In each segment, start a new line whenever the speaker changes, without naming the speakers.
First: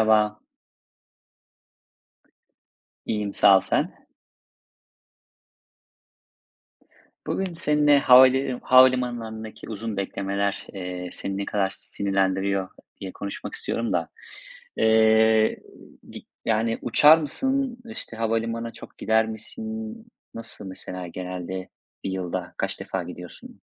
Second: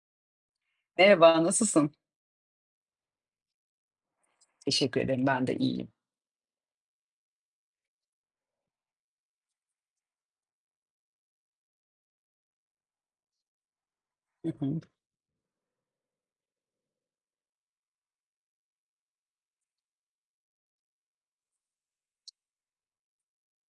Merhaba,
Merhaba, nasılsın?
iyiyim sağ ol sen.
Teşekkür ederim, ben de iyiyim.
Bugün seninle havalimanlarındaki uzun beklemeler, seni ne kadar sinirlendiriyor diye konuşmak istiyorum da.
Hı hı.
Eee, gi yani uçar mısın, işte, havalimanına çok gider misin? Nasıl mesela genelde bir yılda kaç defa gidiyorsun?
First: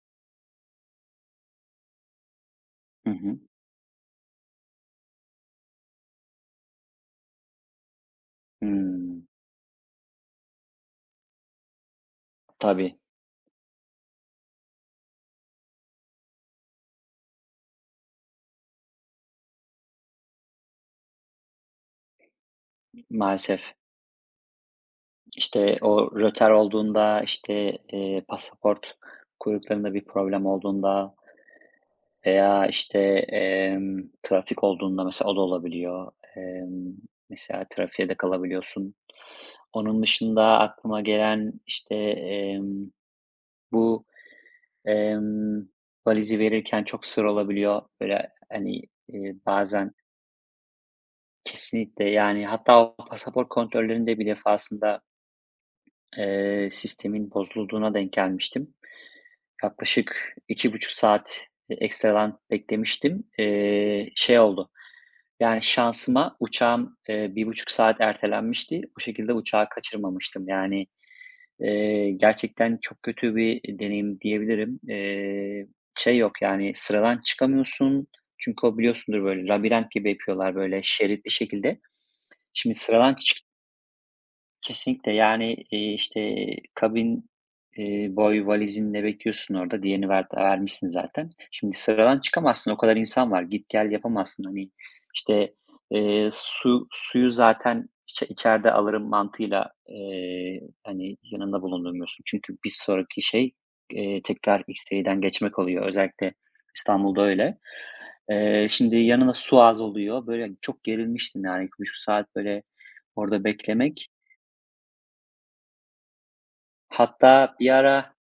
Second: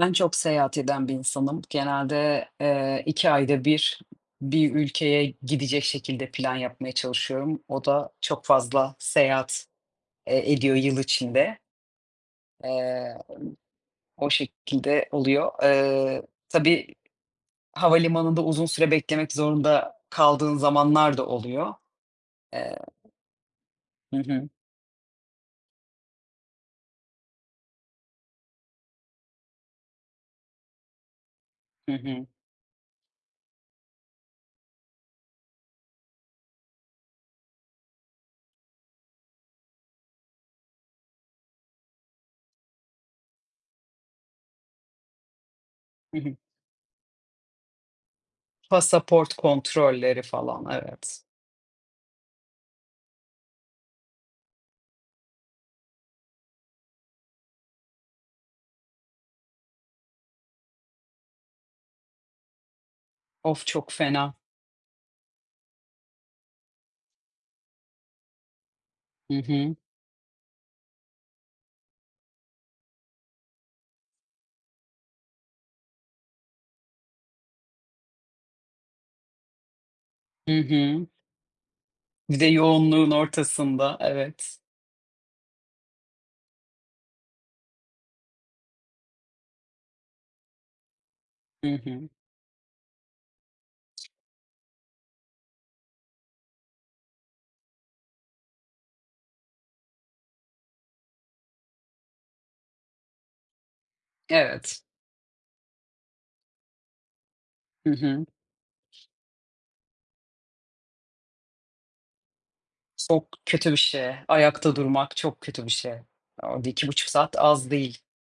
Ben çok seyahat eden bir insanım. Genelde,
Hı
2
hı.
ayda bir, bir ülkeye gidecek şekilde plan yapmaya çalışıyorum. O da çok fazla
Hımm.
seyahat, ediyor yıl içinde.
Tabii,
Eee, o şekilde oluyor. Tabii havalimanında uzun süre beklemek zorunda kaldığın zamanlar da oluyor. Eee
maalesef.
Hı hı,
İşte, o rötar olduğunda, işte, pasaport kuyruklarında bir problem olduğunda,
hı hı,
veya, işte, trafik olduğunda mesela o da olabiliyor. Mesela trafiğe de kalabiliyorsun. Onun dışında aklıma gelen, işte, bu, emm,
hı hı.
valizi verirken çok sır olabiliyor. Böyle, hani,
Pasaport
bazen
kontrolleri falan, evet.
kesinlikle, yani, hatta o pasaport kontrollerinde bir defasında, sistemin bozulduğuna denk gelmiştim. Yaklaşık 2,5 saat ekstradan beklemiştim.
Of, çok fena.
Şey oldu, yani, şansıma uçağım, 1,5 saat ertelenmişti. O şekilde
Hı
uçağı
hı.
kaçırmamıştım. Yani, gerçekten çok kötü bir deneyim diyebilirim. Şey yok, yani, sıradan çıkamıyorsun. Çünkü o biliyorsundur, böyle, labirent gibi yapıyorlar,
Hı
böyle,
hı.
şeritli şekilde.
Bir de
Şimdi
yoğunluğun
sıradan çık...
ortasında, evet.
Kesinlikle, yani, işte, kabin, boy valizinle bekliyorsun orada. Diğerini vermişsin zaten.
Hı
Şimdi
hı.
sıradan çıkamazsın. O kadar insan var. Git gel yapamazsın. Hani, işte, su suyu zaten içeride alırım mantığıyla, hani, yanında bulundurmuyorsun. Çünkü bir sonraki şey, tekrar
Evet.
X-ray'den geçmek oluyor. Özellikle İstanbul'da öyle.
Hı hı.
Şimdi yanına su az oluyor. Böyle, çok gerilmiştim yani 2,5 saat böyle
Çok
orada
kötü bir
beklemek,
şey. Ayakta durmak çok kötü bir şey. Orada 2,5 saat
hatta
az
bir
değil.
ara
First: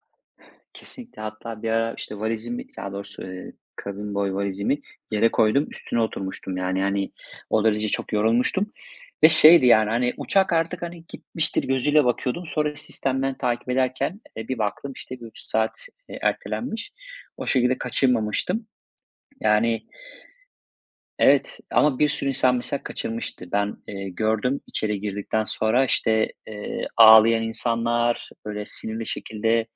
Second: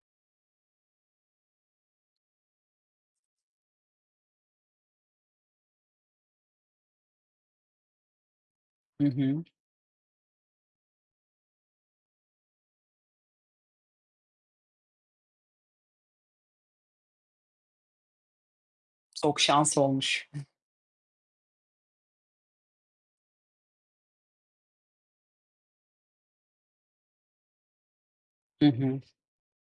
kesinlikle, hatta bir ara, işte, valizimi, daha doğrusu, kabin boyu valizimi yere koydum, üstüne oturmuştum. Yani, hani, o derece çok yorulmuştum
Hı
ve
hı.
şeydi, yani, hani, uçak artık, hani, gitmiştir gözüyle bakıyordum. Sonra sistemden takip ederken, bir baktım, işte, 1,5 saat, ertelenmiş. O şekilde kaçırmamıştım.
Çok şans
Yani,
olmuş.
evet ama bir sürü insan mesela kaçırmıştı. Ben, gördüm içeri girdikten sonra, işte, ağlayan insanlar, böyle,
Hı hı.
sinirli şekilde,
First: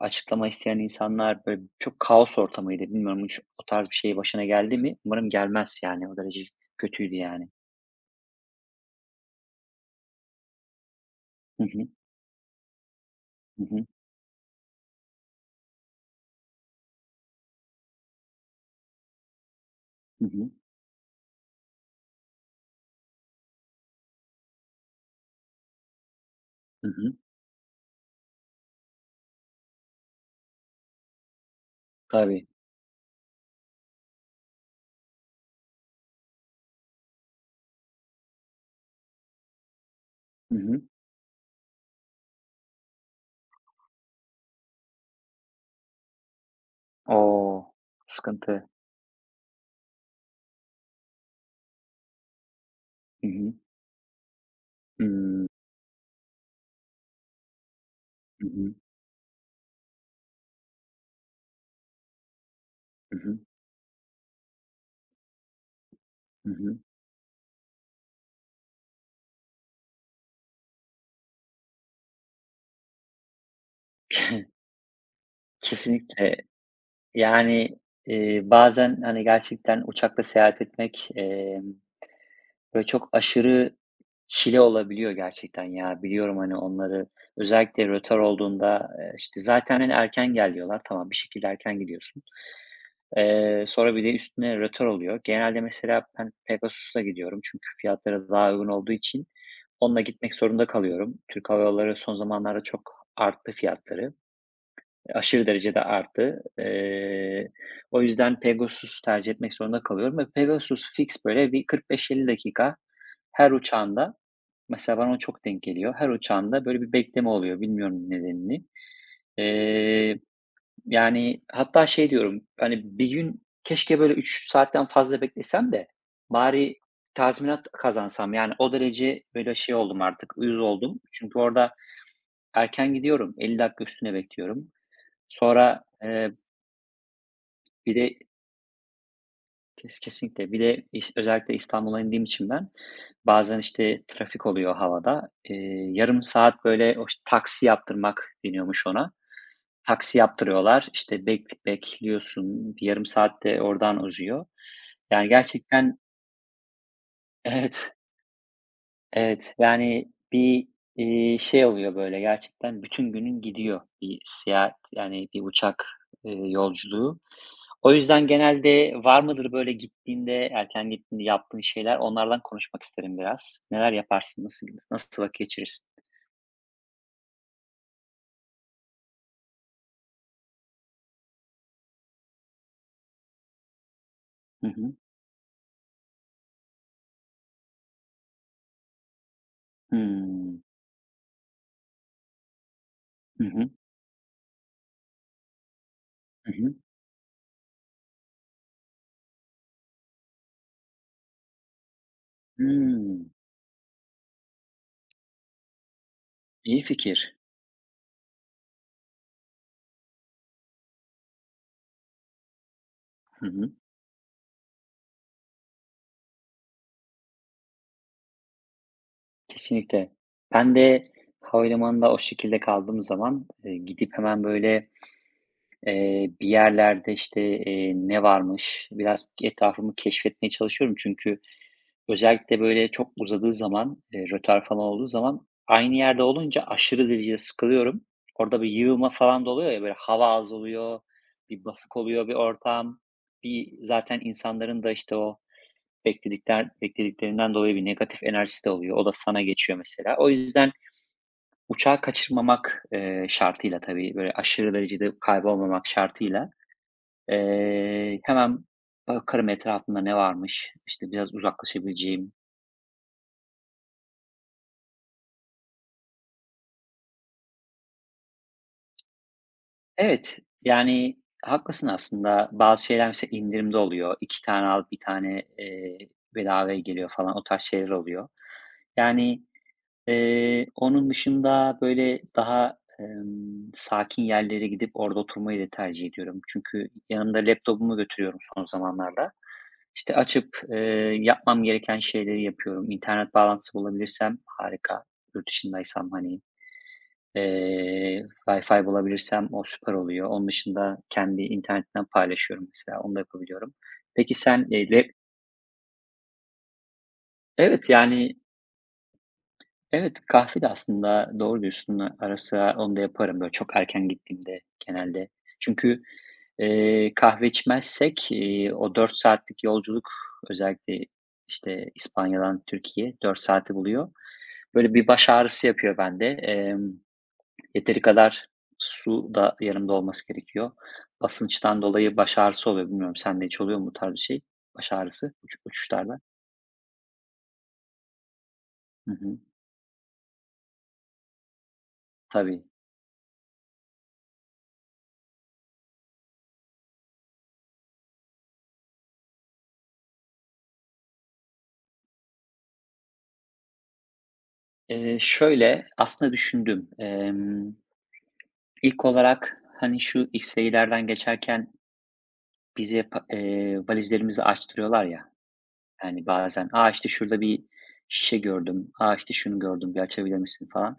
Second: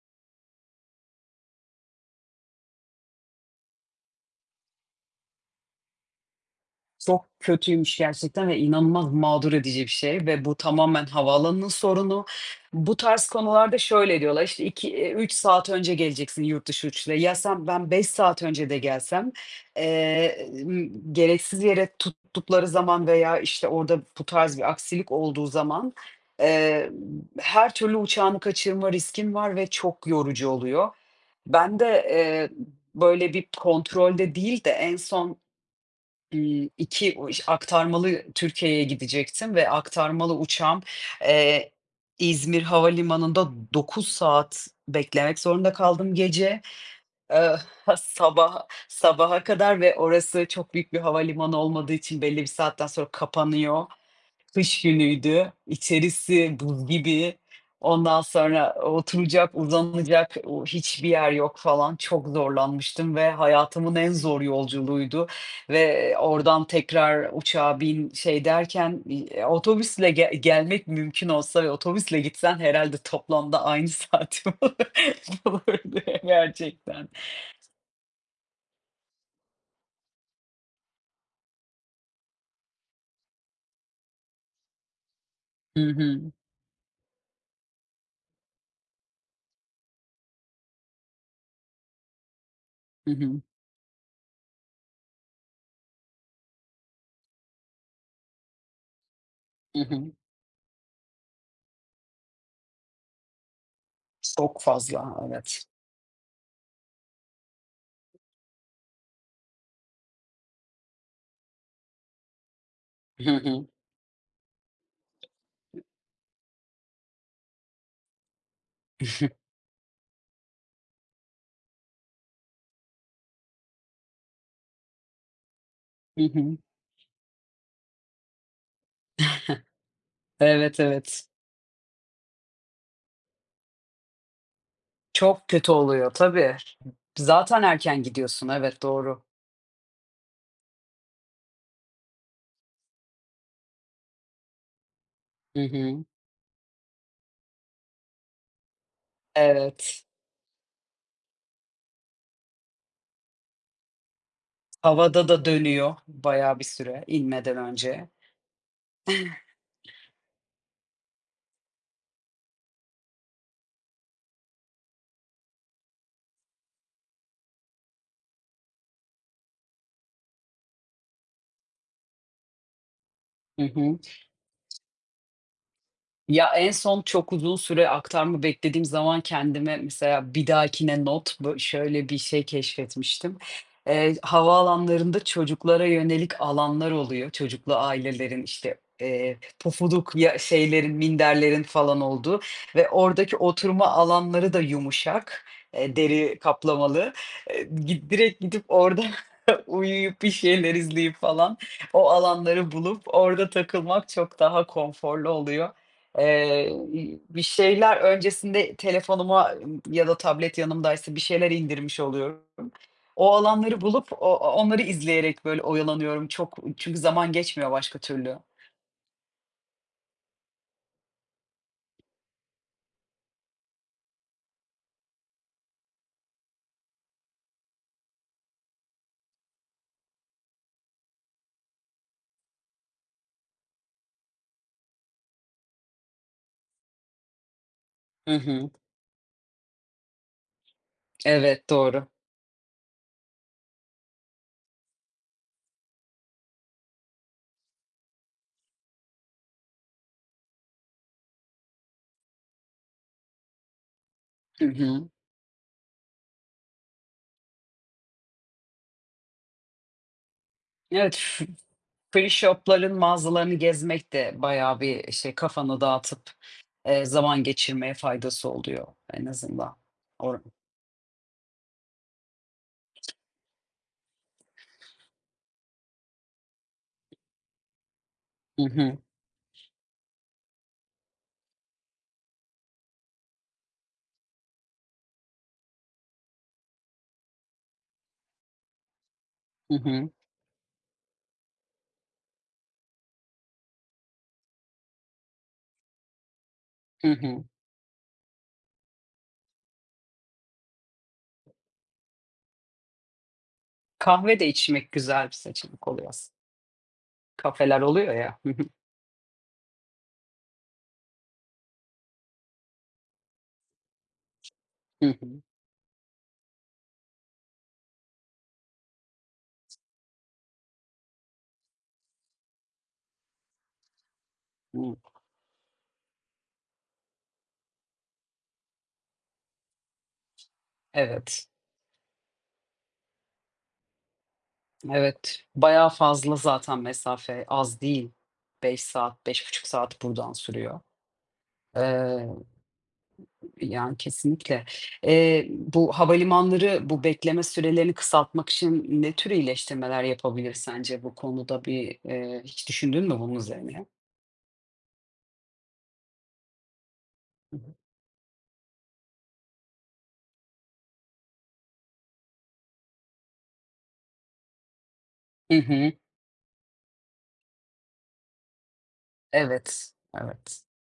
açıklama isteyen insanlar, böyle, çok kaos ortamıydı. Bilmiyorum hiç o tarz bir şey başına geldi mi? Umarım gelmez yani, o derece kötüydü
Çok
yani.
kötüymüş gerçekten ve inanılmaz mağdur edici bir şey ve bu tamamen
Hı
havaalanının
hı.
sorunu. Bu tarz
Hı
konularda
hı.
şöyle diyorlar, işte, 2 3 saat önce geleceksin yurt dışı uçuşla. Ya, sen ben 5 saat önce de gelsem,
Hı hı.
gereksiz yere tuttukları zaman veya, işte, orada bu tarz bir aksilik olduğu zaman,
Hı
eee,
hı.
her türlü uçağını kaçırma riskin var ve çok yorucu oluyor. Ben de,
Tabii.
böyle bir kontrolde değil de en son İii, 2 o iş aktarmalı Türkiye'ye gidecektim ve aktarmalı
Hı
uçağım,
hı.
eee, İzmir Havalimanı'nda 9 saat beklemek zorunda kaldım gece. Eee,
O!
ha sabaha
Sıkıntı.
sabaha kadar ve orası çok büyük bir havalimanı olmadığı için belli bir saatten sonra
Hı hı.
kapanıyor. Kış
Hımm.
günüydü, içerisi buz gibi. Ondan
Hı
sonra
hı.
oturacak, uzanacak o hiçbir yer yok falan. Çok zorlanmıştım
Hı
ve
hı.
hayatımın en zor yolculuğuydu ve
Hı
oradan
hı.
tekrar uçağa bin şey derken, otobüsle gelmek mümkün olsa ve otobüsle gitsen herhalde toplamda aynı saati bulurdu
Kesinlikle.
gerçekten.
Yani, bazen, hani, gerçekten uçakla seyahat etmek, böyle çok aşırı çile olabiliyor gerçekten
Hı
ya.
hı.
Biliyorum hani onları. Özellikle rötar olduğunda, işte, zaten, hani, erken gel diyorlar. Tamam, bir şekilde erken gidiyorsun.
Hı hı.
Sonra bir de üstüne rötar oluyor. Genelde mesela ben Pegasus'la gidiyorum çünkü fiyatları daha uygun olduğu için
Hı
onunla
hı.
gitmek zorunda kalıyorum. Türk Hava Yolları son zamanlarda çok arttı fiyatları.
Çok fazla,
Aşırı
evet.
derecede arttı. O yüzden Pegasus tercih etmek zorunda kalıyorum ve Pegasus fix böyle bir 45-50 dakika
Hı
her
hı.
uçağında, mesela bana o çok denk geliyor, her uçağında böyle bir bekleme oluyor, bilmiyorum nedenini. Eee, Yani hatta şey diyorum, hani bir gün keşke böyle 3 saatten fazla beklesem de
Hı hı.
bari tazminat kazansam. Yani o derece böyle şey oldum artık, uyuz
Evet,
oldum.
evet.
Çünkü orada erken gidiyorum, 50 dakika üstüne bekliyorum.
Çok kötü
Sonra,
oluyor tabii. Zaten
bir
erken
de
gidiyorsun, evet, doğru.
kesinlikle. Bir de iş özellikle İstanbul'a indiğim için ben bazen, işte, trafik oluyor havada.
Hı hı.
Yarım saat, böyle, o taksi yaptırmak deniyormuş ona.
Evet,
Taksi yaptırıyorlar. İşte, bekliyorsun. Bir yarım saat de oradan uzuyor.
havada
Yani
da dönüyor
gerçekten...
bayağı bir süre inmeden
Evet,
önce.
evet. Yani bir, şey oluyor, böyle, gerçekten bütün günün gidiyor bir seyahat, yani bir uçak, yolculuğu. O yüzden genelde var mıdır böyle gittiğinde, erken gittiğinde yaptığın şeyler? Onlardan konuşmak isterim biraz.
Hı
Neler
hı.
yaparsın? Nasıl vakit geçirirsin?
Ya, en son çok uzun süre aktarma beklediğim zaman kendime mesela bir dahakine not, şöyle bir şey keşfetmiştim.
Hı hı.
Havaalanlarında çocuklara yönelik alanlar oluyor. Çocuklu ailelerin, işte, pofuduk ya
Hımm.
şeylerin, minderlerin falan olduğu ve oradaki
Hı hı.
oturma alanları da yumuşak, deri
Hı hı.
kaplamalı. Gi direkt gidip orada uyuyup bir şeyler izleyip falan o alanları bulup
Hımm.
orada takılmak çok daha konforlu oluyor.
İyi fikir.
Bir şeyler öncesinde telefonuma ya da tablet yanımdaysa bir şeyler indirmiş oluyorum. O
Hı hı.
alanları bulup o o onları izleyerek böyle oyalanıyorum. Çok çünkü zaman geçmiyor başka türlü.
Kesinlikle. Ben de havalimanında o şekilde kaldığım zaman, gidip hemen böyle, bir yerlerde, işte, ne varmış biraz etrafımı keşfetmeye çalışıyorum. Çünkü özellikle böyle çok uzadığı zaman, rötar falan olduğu zaman aynı yerde olunca aşırı derecede sıkılıyorum.
Hı
Orada
hı.
bir yığılma falan da oluyor ya, böyle hava az oluyor, bir
Evet,
basık
doğru.
oluyor bir ortam. Bir zaten insanların da işte o beklediklerinden dolayı bir negatif enerjisi de oluyor. O da sana geçiyor mesela. O yüzden uçağı kaçırmamak, şartıyla tabii, böyle
Hı
aşırı
hı.
derecede kaybolmamak şartıyla, hemen bakarım etrafımda ne varmış, işte
Evet.
biraz
Free
uzaklaşabileceğim...
shop'ların mağazalarını gezmek de bayağı bir şey kafanı dağıtıp, zaman geçirmeye faydası oluyor en azından.
Evet,
Or
yani haklısın aslında. Bazı şeyler mesela indirimde oluyor. 2 tane al, bir tane, bedavaya geliyor falan. O tarz şeyler oluyor.
Hı hı.
Yani, onun dışında, böyle, daha, sakin yerlere gidip orada oturmayı da tercih ediyorum. Çünkü yanımda laptopumu götürüyorum son zamanlarda.
Hı hı.
İşte, açıp, yapmam gereken şeyleri yapıyorum. İnternet bağlantısı bulabilirsem harika, yurt dışındaysam, hani.
Hı hı.
Wi-Fi bulabilirsem o süper oluyor. Onun dışında kendi internetimden paylaşıyorum mesela, onu da yapabiliyorum. Peki
Kahve de
sen,
içmek
lap...
güzel bir seçenek oluyor Kafeler
Evet,
oluyor ya.
yani,
Hı hı.
evet, kahve de aslında doğru diyorsun. Ara sıra onu da yaparım böyle çok erken gittiğimde
Hı
genelde.
hı.
Çünkü, kahve içmezsek, o 4 saatlik yolculuk özellikle, işte, İspanya'dan Türkiye 4 saati buluyor. Böyle
Hı.
bir baş ağrısı yapıyor bende. Yeteri kadar su da yanımda olması gerekiyor.
Evet,
Basınçtan dolayı baş ağrısı oluyor. Bilmiyorum sende hiç oluyor mu bu tarz bir şey? Baş ağrısı
evet.
uç-
Bayağı
uçuşlarda.
fazla zaten mesafe az değil. 5
Hı
saat,
hı,
5,5 saat buradan sürüyor. Eee
tabii.
Yani, kesinlikle. Bu havalimanları, bu bekleme sürelerini kısaltmak için ne tür iyileştirmeler yapabilir sence bu konuda bir, hiç düşündün mü bunun üzerine?
Şöyle aslında düşündüm.
Hı hı.
İlk olarak hani şu X-ray'lerden geçerken bize valizlerimizi açtırıyorlar ya. Yani, bazen, "A, işte, şurada bir şişe gördüm. A, işte, şunu
Evet,
gördüm, bir açabilir
evet.
misin?" falan.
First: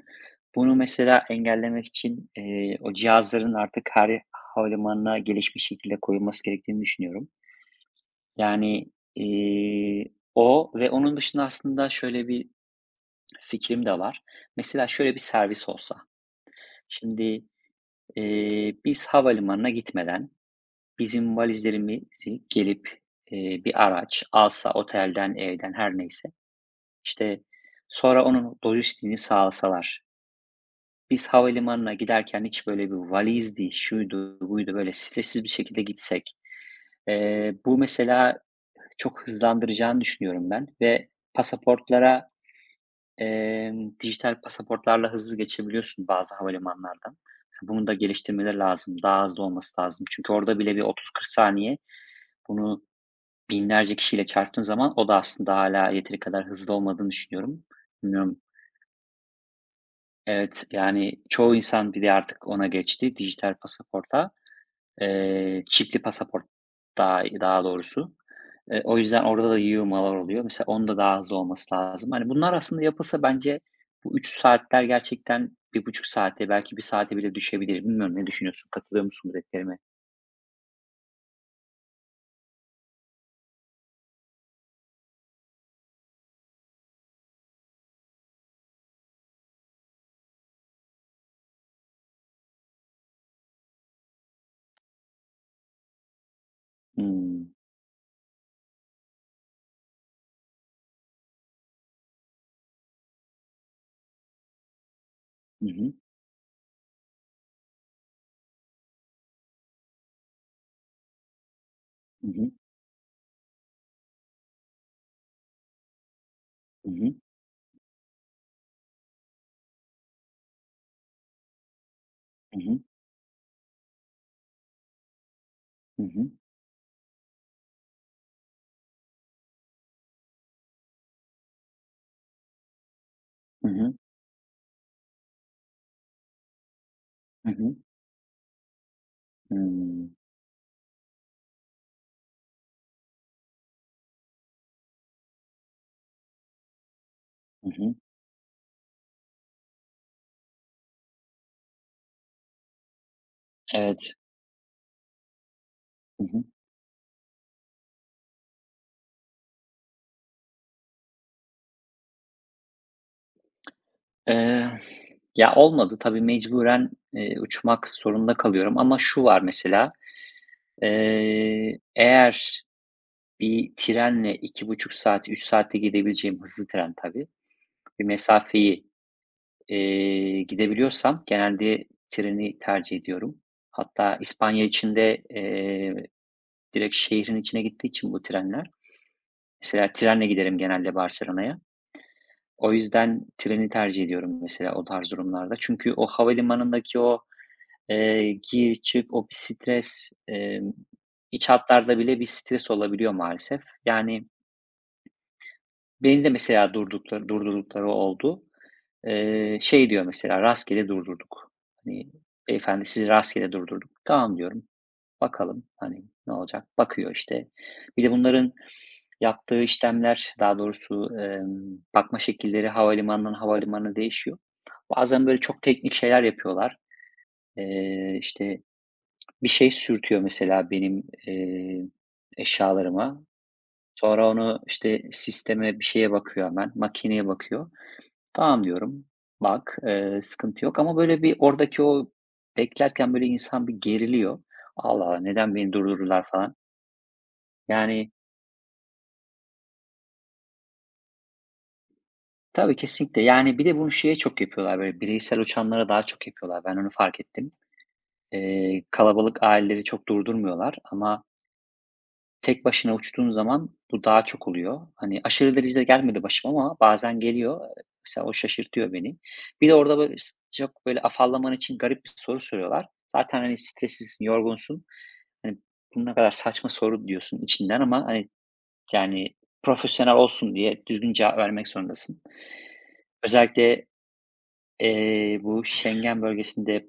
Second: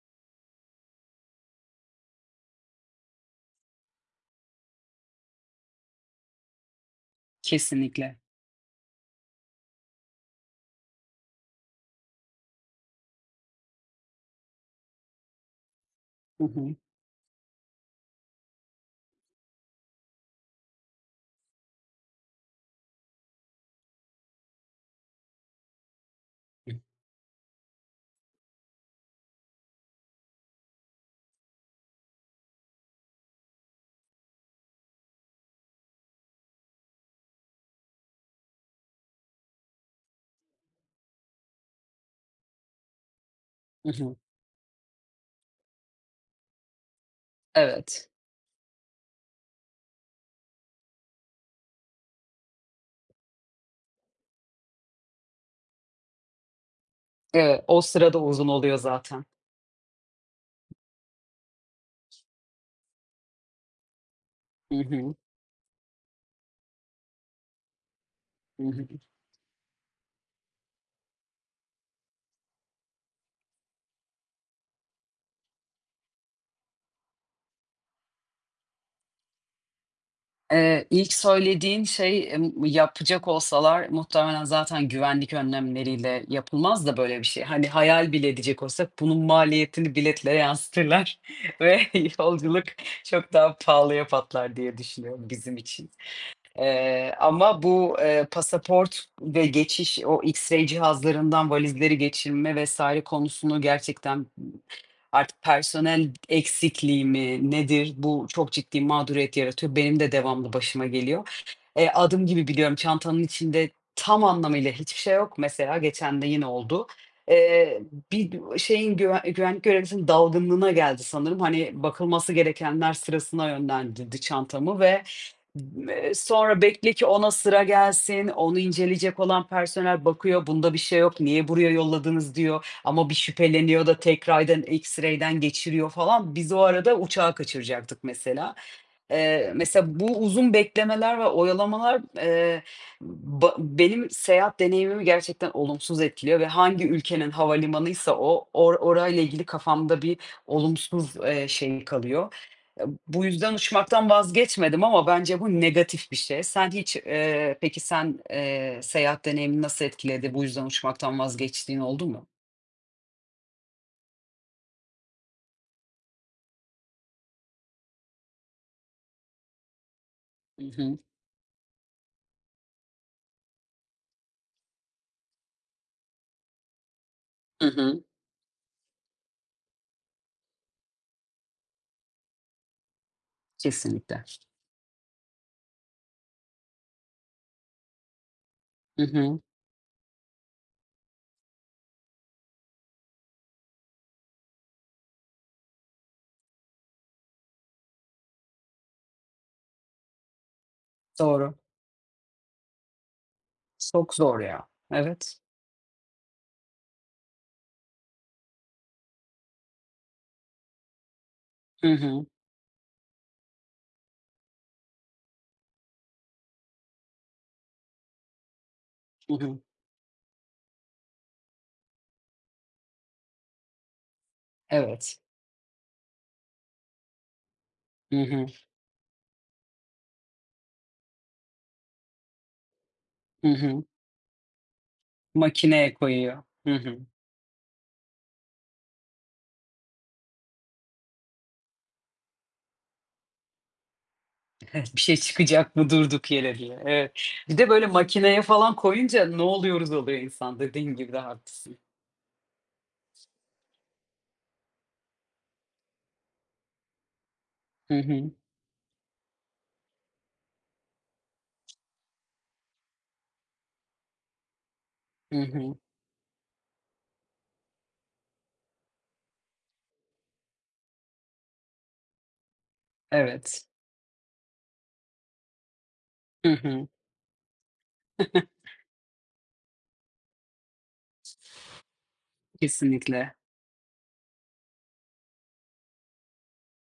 Bunu mesela engellemek için, o cihazların artık her havalimanına gelişmiş şekilde koyulması gerektiğini düşünüyorum.
Kesinlikle.
Yani, o ve onun dışında aslında şöyle bir fikrim de var. Mesela şöyle bir servis olsa.
Hı.
Şimdi, biz havalimanına gitmeden bizim valizlerimizi gelip, bir araç alsa otelden, evden her neyse,
Hı.
İşte, sonra onun lojistiğini sağlasalar. Biz havalimanına giderken hiç böyle bir valizdi, şuydu, buydu, böyle stressiz bir şekilde gitsek. Bu mesela çok hızlandıracağını düşünüyorum ben ve pasaportlara,
Hı hı.
dijital pasaportlarla hızlı geçebiliyorsun bazı havalimanlardan. Mesela bunu da
Evet.
geliştirmeleri lazım. Daha hızlı olması lazım. Çünkü orada bile bir 30-40 saniye, bunu binlerce kişiyle çarptığın zaman o da aslında hala yeteri kadar hızlı olmadığını düşünüyorum.
Evet, o sırada
Bilmiyorum...
uzun oluyor zaten.
Evet, yani çoğu insan bir de artık ona geçti, dijital pasaporta.
Hı hı.
Çipli pasaport daha doğrusu.
Hı hı.
O yüzden orada da yığılmalar oluyor. Mesela onun da daha hızlı olması lazım. Hani bunlar aslında yapılsa bence bu 3 saatler gerçekten 1,5 saate belki bir saate bile düşebilir. Bilmiyorum ne düşünüyorsun? Katılıyor musun bu dediklerime?
İlk söylediğin şey, yapacak olsalar muhtemelen zaten güvenlik önlemleriyle yapılmaz da böyle bir şey. Hani, hayal bile edecek olsak bunun maliyetini biletlere yansıtırlar ve yolculuk çok daha pahalıya patlar diye düşünüyorum bizim için.
Hımm.
Ama bu, pasaport ve geçiş, o X-ray cihazlarından valizleri geçirme vesaire konusunu gerçekten. Artık
Hı hı.
personel eksikliği mi nedir? Bu çok ciddi mağduriyet yaratıyor. Benim de devamlı başıma geliyor. Adım
Hı
gibi
hı.
biliyorum çantanın içinde tam anlamıyla hiçbir şey yok. Mesela geçen de yine oldu.
Hı hı.
Eee, bir şeyin güvenlik görevlisinin dalgınlığına geldi sanırım. Hani bakılması
Hı hı.
gerekenler sırasına yönlendirdi çantamı ve,
Hı hı.
sonra bekle ki ona sıra gelsin, onu inceleyecek olan personel bakıyor, bunda bir şey yok, niye buraya yolladınız diyor. Ama bir
Hı
şüpheleniyor
hı.
da tekrardan X-ray'den geçiriyor falan. Biz o arada uçağı
Hı hı.
kaçıracaktık mesela. Mesela
Hımm.
bu uzun beklemeler ve oyalamalar, ba benim seyahat deneyimimi gerçekten olumsuz etkiliyor ve hangi ülkenin
Hı hı.
havalimanıysa o, orayla ilgili kafamda bir olumsuz, şey kalıyor. Bu yüzden uçmaktan
Evet.
vazgeçmedim ama bence bu negatif bir
Hı hı.
şey.
Evet.
Peki sen, seyahat deneyimini nasıl etkiledi? Bu yüzden uçmaktan vazgeçtiğin oldu mu?
Eee, Ya, olmadı. Tabii mecburen, uçmak zorunda kalıyorum ama şu var mesela,
Hı hı.
eğer bir trenle 2,5 saat, 3 saatte gidebileceğim hızlı tren tabii,
Hı hı.
bir mesafeyi, gidebiliyorsam genelde treni tercih ediyorum. Hatta
Kesinlikle.
İspanya içinde de direkt şehrin içine gittiği için bu trenler,
Hı hı.
mesela trenle giderim genelde Barcelona'ya. O yüzden treni tercih ediyorum mesela o tarz durumlarda. Çünkü o havalimanındaki o... Gir çık, o bir stres, iç
Doğru.
hatlarda bile bir stres olabiliyor maalesef.
Çok
Yani,
zor ya. Evet.
beni de mesela durdurdukları oldu. Şey diyor mesela, "Rastgele durdurduk."
Hı
Hani,
hı.
"Beyefendi, sizi rastgele durdurduk." "Tamam." diyorum. "Bakalım, hani, ne olacak?" Bakıyor işte. Bir de bunların
Hı hı.
yaptığı işlemler, daha doğrusu, bakma şekilleri havalimanından havalimanına değişiyor.
Evet.
Bazen böyle çok teknik şeyler yapıyorlar.
Hı hı.
İşte bir şey sürtüyor mesela benim, eşyalarıma.
Hı hı.
Sonra onu, işte, sisteme, bir
Makineye
şeye
koyuyor.
bakıyor hemen,
Hı hı.
makineye bakıyor. "Tamam." diyorum. "Bak, sıkıntı yok." Ama, böyle, bir oradaki o beklerken, böyle, insan bir geriliyor.
Evet, bir
"Allah
şey
Allah, neden beni
çıkacak mı
durdururlar
durduk
falan."
yere diye. Evet. Bir de böyle
Yani...
makineye falan koyunca ne oluyoruz oluyor insan. Dediğin gibi de haklısın.
Tabii, kesinlikle. Yani bir de bunu şeye çok yapıyorlar, böyle, bireysel uçanlara daha çok yapıyorlar. Ben onu fark ettim.
Hı hı.
Kalabalık aileleri çok durdurmuyorlar ama tek başına uçtuğun zaman bu daha çok oluyor. Hani
Hı
aşırı
hı.
derecede gelmedi başıma ama bazen geliyor, mesela o şaşırtıyor beni. Bir de orada böyle çok böyle afallaman için garip bir soru soruyorlar. Zaten, hani,
Evet.
streslisin, yorgunsun. Hani, "Bu ne kadar
Hı
saçma
hı.
soru." diyorsun içinden ama, hani, yani, profesyonel olsun diye düzgün cevap vermek zorundasın.
Kesinlikle.
Özellikle, bu Schengen bölgesinde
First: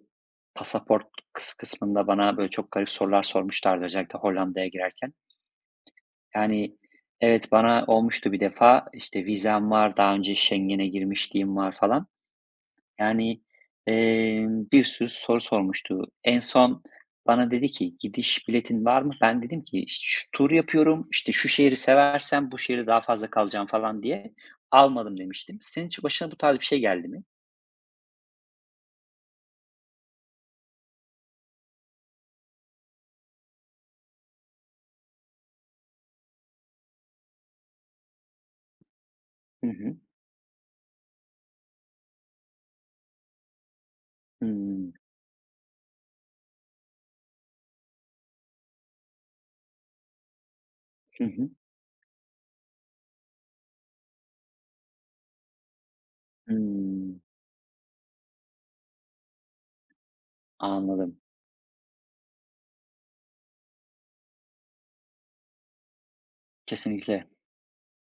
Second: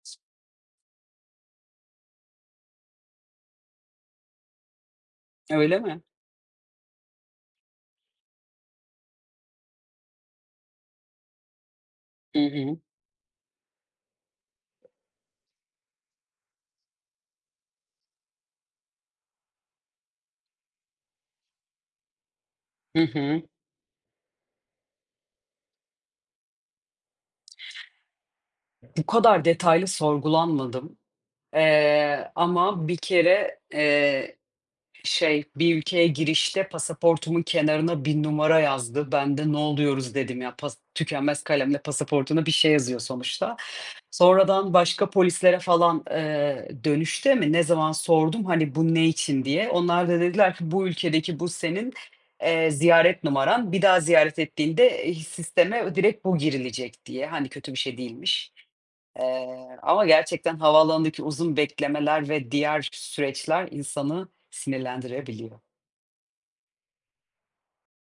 pasaport kısmında bana böyle çok garip sorular sormuşlardı özellikle Hollanda'ya girerken.
Öyle mi?
Yani, evet, bana olmuştu bir defa. İşte vizem var, daha önce Schengen'e girmişliğim var falan.
Hı hı.
Yani, bir sürü soru sormuştu. En son bana dedi ki, "Gidiş biletin var mı?" Ben dedim ki, "İşte, şu turu yapıyorum, işte, şu şehri seversem bu şehirde
Hı
daha fazla
hı.
kalacağım." falan diye almadım demiştim. Senin hiç başına bu tarz bir şey geldi mi?
Bu kadar detaylı sorgulanmadım. Ama bir kere, şey, bir ülkeye girişte pasaportumun kenarına bir numara yazdı. Ben de "Ne
Hı hı.
oluyoruz?" dedim ya. Tükenmez kalemle pasaportuna bir şey yazıyor sonuçta. Sonradan
Hımm.
başka polislere falan, dönüşte mi ne zaman sordum, hani, "Bu ne için?" diye. Onlar da dediler ki, "Bu
Hı
ülkedeki bu
hı.
senin, ziyaret numaran. Bir daha ziyaret ettiğinde, sisteme direkt bu girilecek."
Hımm.
diye. Hani, kötü bir şey değilmiş. Ama gerçekten
Anladım.
havaalanındaki uzun beklemeler ve diğer süreçler insanı sinirlendirebiliyor.
Kesinlikle.